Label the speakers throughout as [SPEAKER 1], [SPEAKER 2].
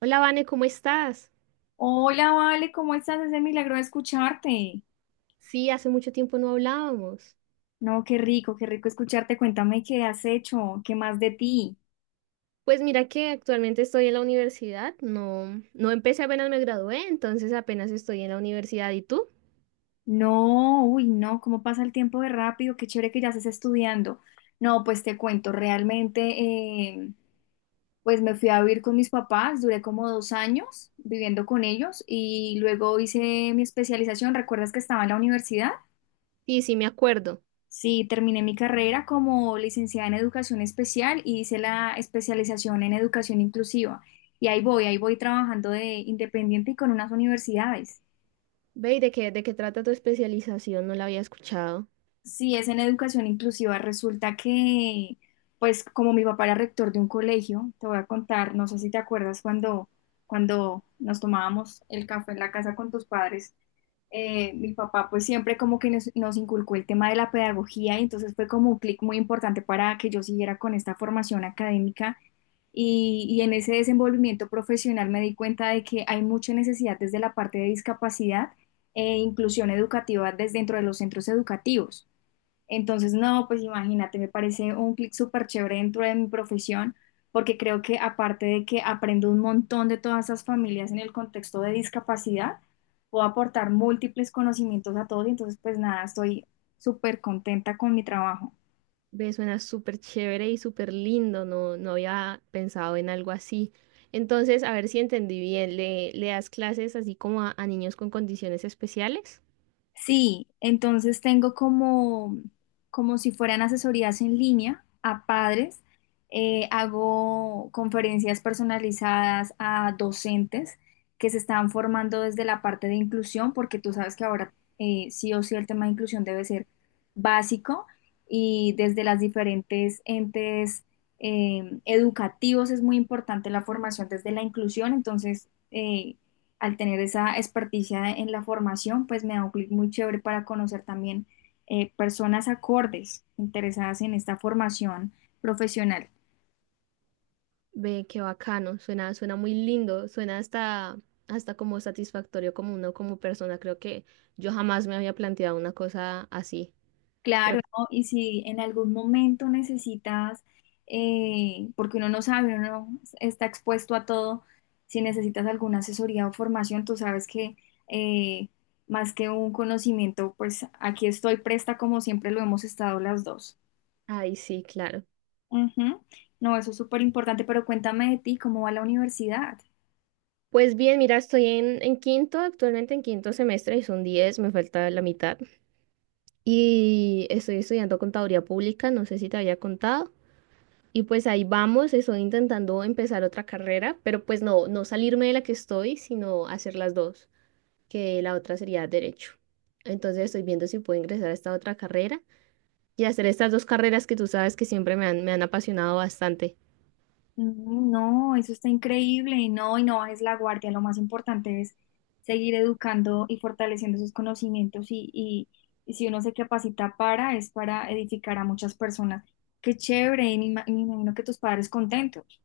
[SPEAKER 1] Hola, Vane, ¿cómo estás?
[SPEAKER 2] Hola, Vale, ¿cómo estás? Es de milagro escucharte.
[SPEAKER 1] Sí, hace mucho tiempo no hablábamos.
[SPEAKER 2] No, qué rico escucharte. Cuéntame qué has hecho, qué más de ti.
[SPEAKER 1] Pues mira que actualmente estoy en la universidad, no, no empecé apenas me gradué, entonces apenas estoy en la universidad. ¿Y tú?
[SPEAKER 2] No, uy, no, cómo pasa el tiempo de rápido, qué chévere que ya estés estudiando. No, pues te cuento, realmente, eh, pues me fui a vivir con mis papás, duré como 2 años viviendo con ellos y luego hice mi especialización. ¿Recuerdas que estaba en la universidad?
[SPEAKER 1] Sí, sí, me acuerdo.
[SPEAKER 2] Sí, terminé mi carrera como licenciada en educación especial y hice la especialización en educación inclusiva. Y ahí voy trabajando de independiente y con unas universidades.
[SPEAKER 1] Ve, ¿y de qué trata tu especialización? No la había escuchado.
[SPEAKER 2] Sí, es en educación inclusiva. Resulta que, pues como mi papá era rector de un colegio, te voy a contar, no sé si te acuerdas cuando, cuando nos tomábamos el café en la casa con tus padres. Mi papá pues siempre como que nos, nos inculcó el tema de la pedagogía y entonces fue como un clic muy importante para que yo siguiera con esta formación académica y en ese desenvolvimiento profesional me di cuenta de que hay mucha necesidad desde la parte de discapacidad e inclusión educativa desde dentro de los centros educativos. Entonces, no, pues imagínate, me parece un clic súper chévere dentro de mi profesión, porque creo que aparte de que aprendo un montón de todas esas familias en el contexto de discapacidad, puedo aportar múltiples conocimientos a todos y entonces, pues nada, estoy súper contenta con mi trabajo.
[SPEAKER 1] Ve, suena súper chévere y súper lindo, no, no había pensado en algo así. Entonces, a ver si entendí bien, ¿le das clases así como a niños con condiciones especiales?
[SPEAKER 2] Sí, entonces tengo como, como si fueran asesorías en línea a padres, hago conferencias personalizadas a docentes que se están formando desde la parte de inclusión, porque tú sabes que ahora sí o sí el tema de inclusión debe ser básico y desde las diferentes entes educativos es muy importante la formación desde la inclusión, entonces, al tener esa experticia en la formación, pues me da un clic muy chévere para conocer también personas acordes interesadas en esta formación profesional.
[SPEAKER 1] Ve, qué bacano, suena, suena muy lindo, suena hasta, hasta como satisfactorio como uno como persona. Creo que yo jamás me había planteado una cosa así. Pero,
[SPEAKER 2] Claro, ¿no? Y si en algún momento necesitas, porque uno no sabe, uno está expuesto a todo, si necesitas alguna asesoría o formación, tú sabes que eh, más que un conocimiento, pues aquí estoy presta como siempre lo hemos estado las dos.
[SPEAKER 1] ay, sí, claro.
[SPEAKER 2] Ujú. No, eso es súper importante, pero cuéntame de ti, ¿cómo va la universidad?
[SPEAKER 1] Pues bien, mira, estoy en quinto, actualmente en quinto semestre y son 10, me falta la mitad. Y estoy estudiando contaduría pública, no sé si te había contado. Y pues ahí vamos, estoy intentando empezar otra carrera, pero pues no, no salirme de la que estoy, sino hacer las dos, que la otra sería derecho. Entonces estoy viendo si puedo ingresar a esta otra carrera y hacer estas dos carreras que tú sabes que siempre me han apasionado bastante.
[SPEAKER 2] Mm, no, eso está increíble, no, y no bajes la guardia, lo más importante es seguir educando y fortaleciendo sus conocimientos y si uno se capacita para, es para edificar a muchas personas. Qué chévere, y me imagino que tus padres contentos.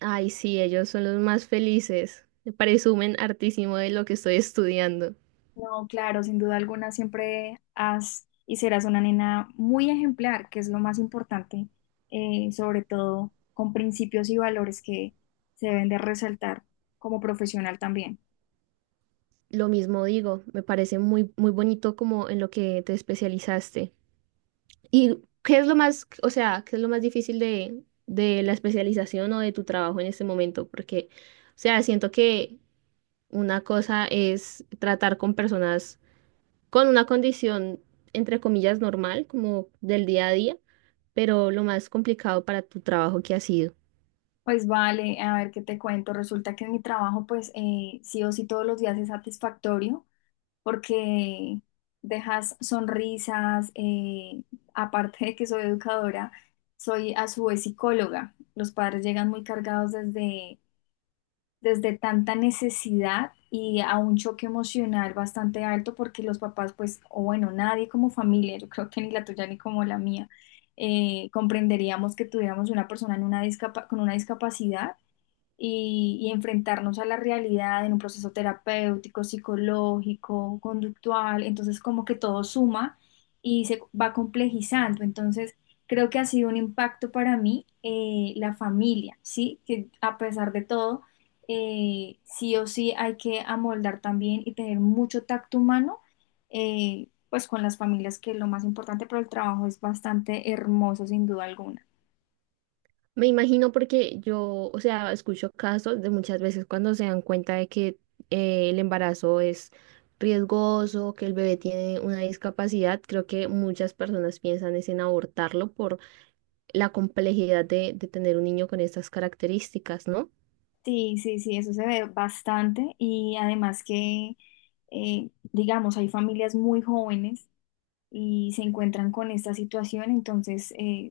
[SPEAKER 1] Ay, sí, ellos son los más felices. Presumen hartísimo de lo que estoy estudiando.
[SPEAKER 2] No, claro, sin duda alguna siempre has y serás una nena muy ejemplar, que es lo más importante, sobre todo con principios y valores que se deben de resaltar como profesional también.
[SPEAKER 1] Lo mismo digo, me parece muy, muy bonito como en lo que te especializaste. ¿Y qué es lo más, o sea, qué es lo más difícil de la especialización o de tu trabajo en este momento? Porque, o sea, siento que una cosa es tratar con personas con una condición, entre comillas, normal, como del día a día, pero lo más complicado para tu trabajo que ha sido.
[SPEAKER 2] Pues vale, a ver qué te cuento. Resulta que en mi trabajo, sí o sí todos los días es satisfactorio porque dejas sonrisas, aparte de que soy educadora, soy a su vez psicóloga. Los padres llegan muy cargados desde tanta necesidad y a un choque emocional bastante alto porque los papás, pues, o bueno, nadie como familia, yo creo que ni la tuya ni como la mía, comprenderíamos que tuviéramos una persona en una con una discapacidad y enfrentarnos a la realidad en un proceso terapéutico, psicológico, conductual, entonces como que todo suma y se va complejizando, entonces creo que ha sido un impacto para mí la familia, ¿sí? Que a pesar de todo, sí o sí hay que amoldar también y tener mucho tacto humano, pues con las familias, que es lo más importante, pero el trabajo es bastante hermoso sin duda alguna.
[SPEAKER 1] Me imagino porque yo, o sea, escucho casos de muchas veces cuando se dan cuenta de que el embarazo es riesgoso, que el bebé tiene una discapacidad, creo que muchas personas piensan es en abortarlo por la complejidad de tener un niño con estas características, ¿no?
[SPEAKER 2] Sí, sí, sí, eso se ve bastante y además que, digamos, hay familias muy jóvenes y se encuentran con esta situación, entonces,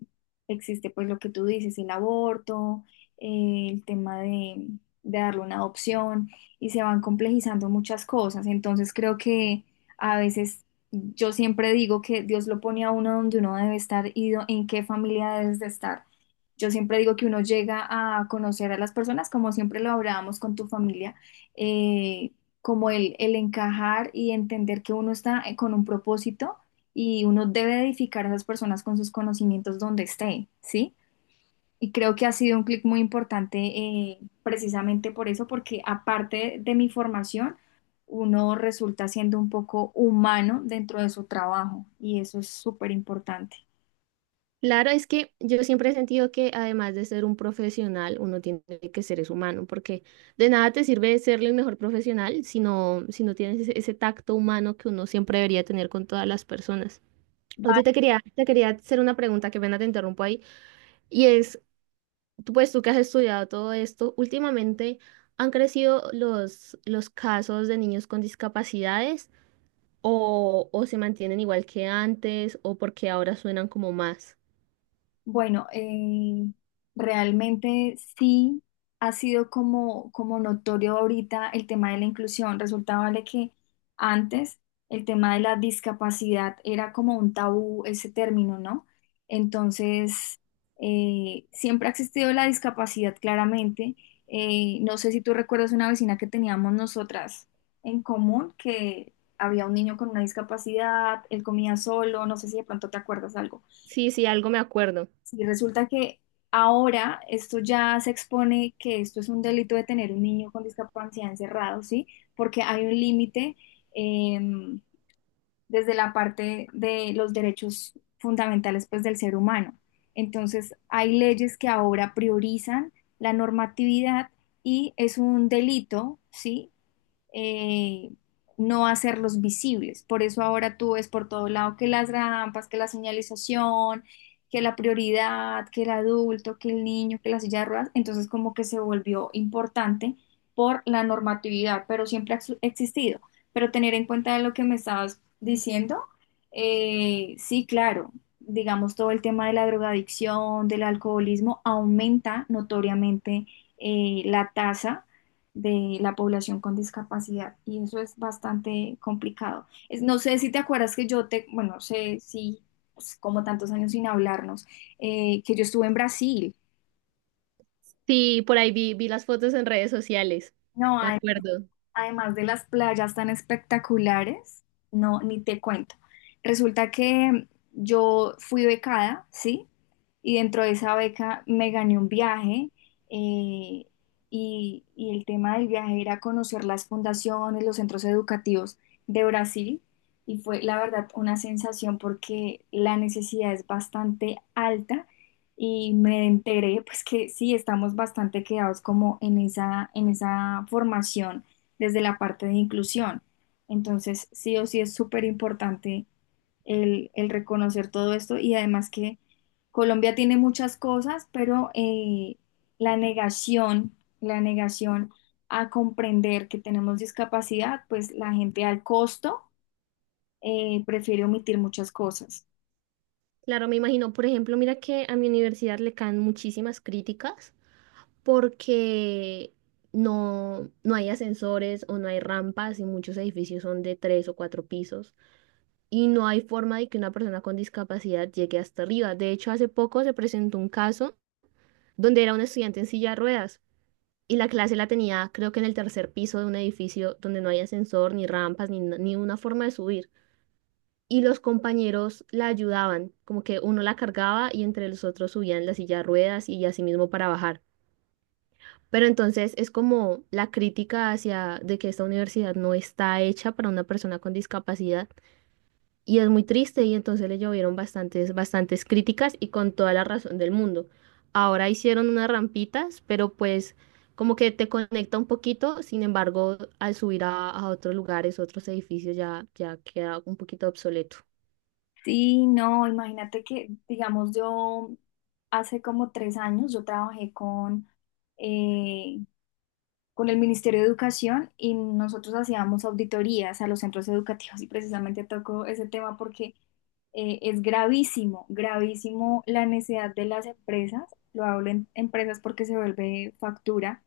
[SPEAKER 2] existe pues lo que tú dices, el aborto, el tema de darle una adopción y se van complejizando muchas cosas. Entonces creo que a veces yo siempre digo que Dios lo pone a uno donde uno debe estar y en qué familia debes de estar. Yo siempre digo que uno llega a conocer a las personas, como siempre lo hablábamos con tu familia, eh, como el encajar y entender que uno está con un propósito y uno debe edificar a esas personas con sus conocimientos donde esté, ¿sí? Y creo que ha sido un clic muy importante precisamente por eso, porque aparte de mi formación, uno resulta siendo un poco humano dentro de su trabajo y eso es súper importante.
[SPEAKER 1] Claro, es que yo siempre he sentido que además de ser un profesional, uno tiene que ser es humano, porque de nada te sirve ser el mejor profesional si no, tienes ese, ese tacto humano que uno siempre debería tener con todas las personas. Oye, te quería hacer una pregunta, que pena te interrumpo ahí, y es, tú, pues tú que has estudiado todo esto, últimamente han crecido los casos de niños con discapacidades o se mantienen igual que antes o porque ahora suenan como más.
[SPEAKER 2] Bueno, realmente sí ha sido como, como notorio ahorita el tema de la inclusión. Resulta, vale, que antes el tema de la discapacidad era como un tabú ese término, ¿no? Entonces, siempre ha existido la discapacidad claramente. No sé si tú recuerdas una vecina que teníamos nosotras en común, que había un niño con una discapacidad, él comía solo, no sé si de pronto te acuerdas algo.
[SPEAKER 1] Sí, sí, algo me acuerdo.
[SPEAKER 2] Sí, resulta que ahora esto ya se expone que esto es un delito de tener un niño con discapacidad encerrado, ¿sí? Porque hay un límite eh, desde la parte de los derechos fundamentales, pues, del ser humano. Entonces, hay leyes que ahora priorizan la normatividad y es un delito, ¿sí? eh, no hacerlos visibles. Por eso ahora tú ves por todo lado que las rampas, que la señalización, que la prioridad, que el adulto, que el niño, que la silla de ruedas, entonces como que se volvió importante por la normatividad, pero siempre ha existido. Pero tener en cuenta lo que me estabas diciendo, sí, claro, digamos todo el tema de la drogadicción, del alcoholismo, aumenta notoriamente la tasa de la población con discapacidad y eso es bastante complicado. Es, no sé si te acuerdas que yo te, bueno, no sé si pues, como tantos años sin hablarnos, que yo estuve en Brasil.
[SPEAKER 1] Sí, por ahí vi las fotos en redes sociales.
[SPEAKER 2] No,
[SPEAKER 1] De acuerdo.
[SPEAKER 2] además de las playas tan espectaculares, no, ni te cuento. Resulta que yo fui becada, ¿sí? Y dentro de esa beca me gané un viaje eh, y el tema del viaje era conocer las fundaciones, los centros educativos de Brasil y fue la verdad una sensación porque la necesidad es bastante alta y me enteré pues que sí, estamos bastante quedados como en esa formación desde la parte de inclusión. Entonces, sí o sí es súper importante el reconocer todo esto y además que Colombia tiene muchas cosas, pero la negación a comprender que tenemos discapacidad, pues la gente al costo prefiere omitir muchas cosas.
[SPEAKER 1] Claro, me imagino, por ejemplo, mira que a mi universidad le caen muchísimas críticas porque no, no hay ascensores o no hay rampas y muchos edificios son de tres o cuatro pisos y no hay forma de que una persona con discapacidad llegue hasta arriba. De hecho, hace poco se presentó un caso donde era un estudiante en silla de ruedas y la clase la tenía creo que en el tercer piso de un edificio donde no hay ascensor, ni rampas, ni una forma de subir, y los compañeros la ayudaban, como que uno la cargaba y entre los otros subían la silla de ruedas y así mismo para bajar. Pero entonces es como la crítica hacia de que esta universidad no está hecha para una persona con discapacidad y es muy triste y entonces le llovieron bastantes, bastantes críticas y con toda la razón del mundo. Ahora hicieron unas rampitas, pero pues como que te conecta un poquito, sin embargo, al subir a otros lugares, otros edificios, ya, ya queda un poquito obsoleto.
[SPEAKER 2] Sí, no, imagínate que, digamos, yo hace como 3 años yo trabajé eh, con el Ministerio de Educación y nosotros hacíamos auditorías a los centros educativos y precisamente toco ese tema porque es gravísimo, gravísimo la necesidad de las empresas, lo hablo en empresas porque se vuelve factura,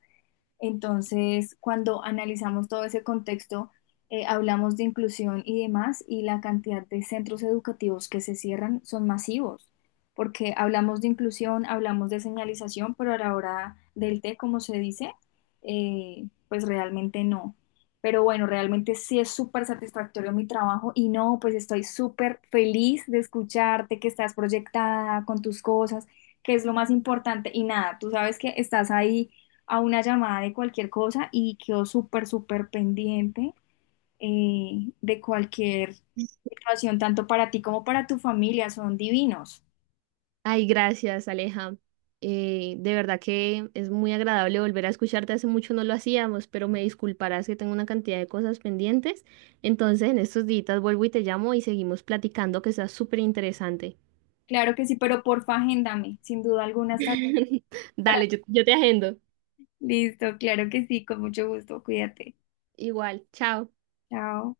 [SPEAKER 2] entonces, cuando analizamos todo ese contexto, hablamos de inclusión y demás, y la cantidad de centros educativos que se cierran son masivos, porque hablamos de inclusión, hablamos de señalización, pero a la hora del té, como se dice, pues realmente no. Pero bueno, realmente sí es súper satisfactorio mi trabajo y no, pues estoy súper feliz de escucharte, que estás proyectada con tus cosas, que es lo más importante. Y nada, tú sabes que estás ahí a una llamada de cualquier cosa y quedo súper, súper pendiente de cualquier situación, tanto para ti como para tu familia, son divinos.
[SPEAKER 1] Ay, gracias, Aleja. De verdad que es muy agradable volver a escucharte. Hace mucho no lo hacíamos, pero me disculparás que tengo una cantidad de cosas pendientes. Entonces, en estos días vuelvo y te llamo y seguimos platicando, que está súper interesante.
[SPEAKER 2] Claro que sí, pero porfa, agéndame, sin duda alguna estaré para-
[SPEAKER 1] Dale, yo te agendo.
[SPEAKER 2] Listo, claro que sí, con mucho gusto, cuídate.
[SPEAKER 1] Igual, chao.
[SPEAKER 2] Chao.